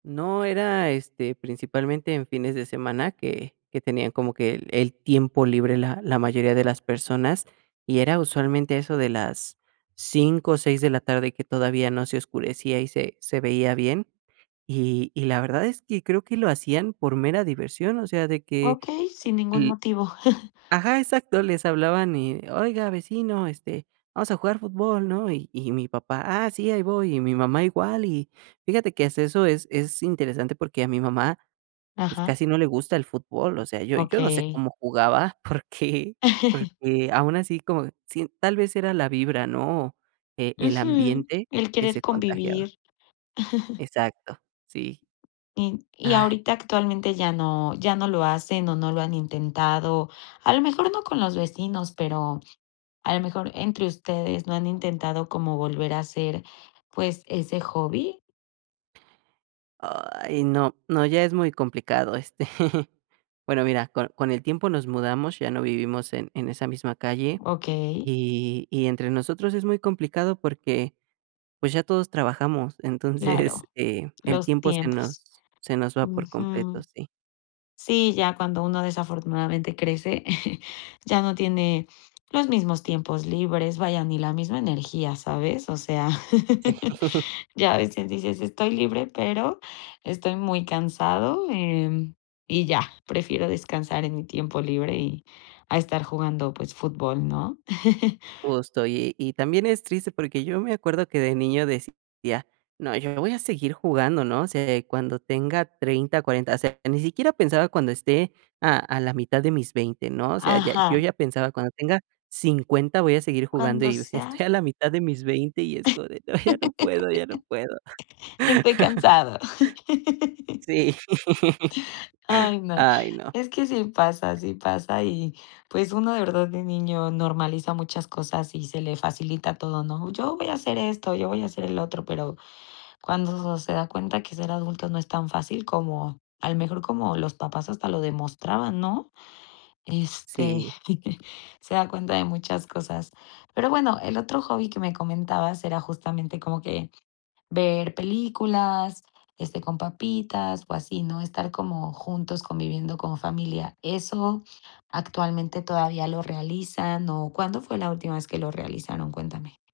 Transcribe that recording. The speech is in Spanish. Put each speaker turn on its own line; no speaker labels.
No era, este, principalmente en fines de semana que que tenían como que el el tiempo libre la la mayoría de las personas, y era usualmente a eso de las 5, o 6 de la tarde, que todavía no se oscurecía y se se veía bien. Y y la verdad es que creo que lo hacían por mera diversión, o sea, de que
Okey, sin ningún
el
motivo.
ajá, exacto, les hablaban: "Eh, oiga, vecino, este, vamos a jugar fútbol", ¿no? Y y mi papá: "Ah sí, ahí voy", y mi mamá igual, y fíjate que hasta eso es es interesante porque a mi mamá, pues,
Ajá.
casi no le gusta el fútbol, o sea, yo yo no sé
Okey.
cómo jugaba, porque porque aún así como sien tal vez era la vibra, ¿no? E el
Ujú.
ambiente
El
que
querer
se contagiaba.
convivir.
Exacto, sí.
Y y
Ay
ahorita, actualmente, ya no ya no lo hacen, o, no lo han intentado, a lo mejor no con los vecinos, pero a lo mejor entre ustedes, ¿no han intentado como volver a hacer, pues, ese hobby?
Ay, no, no, ya es muy complicado, este, bueno, mira, con con el tiempo nos mudamos, ya no vivimos en en esa misma calle.
Okey.
Y y entre nosotros es muy complicado porque, pues, ya todos trabajamos, entonces,
Claro,
eh, el
los
tiempo se
tiempos.
nos se nos va por completo,
Ujú.
sí.
Sí, ya cuando uno desafortunadamente crece, ya no tiene los mismos tiempos libres, vaya, ni la misma energía, ¿sabes? O sea,
Sí.
ya a veces dices: “Estoy libre, pero estoy muy cansado”, em, y ya, "prefiero descansar en mi tiempo libre y a estar jugando, pues, fútbol", ¿no?
Justo, y y también es triste porque yo me acuerdo que de niño decía: "No, yo voy a seguir jugando," ¿no? O sea, cuando tenga 30, 40,, o sea, ni siquiera pensaba cuando esté a a la mitad de mis 20, ¿no? O sea, ya yo
Ajá.
ya pensaba: "Cuando tenga 50 voy a seguir jugando,"
Cuando
y
sea
estoy a la mitad de mis 20, y estoy de: "Ay, ya no puedo, ya no puedo".
Estoy cansado.
Sí.
Ay, no.
Ay, no.
Es que sí pasa, sí pasa, y, pues, uno, de verdad, de niño normaliza muchas cosas y se le facilita todo, ¿no? Yo voy a hacer esto, yo voy a hacer el otro, pero cuando s s se da cuenta que ser adulto no es tan fácil como, a lo mejor, como los papás hasta lo demostraban, ¿no? Este,
Sí.
se da cuenta de muchas cosas. Pero, bueno, el otro hobby que me comentabas era justamente como que ver películas, este, con papitas, o así, ¿no? Estar como juntos, conviviendo como familia. ¿Eso actualmente todavía lo realizan, o, cuándo fue la última vez que lo realizaron? Cuéntame.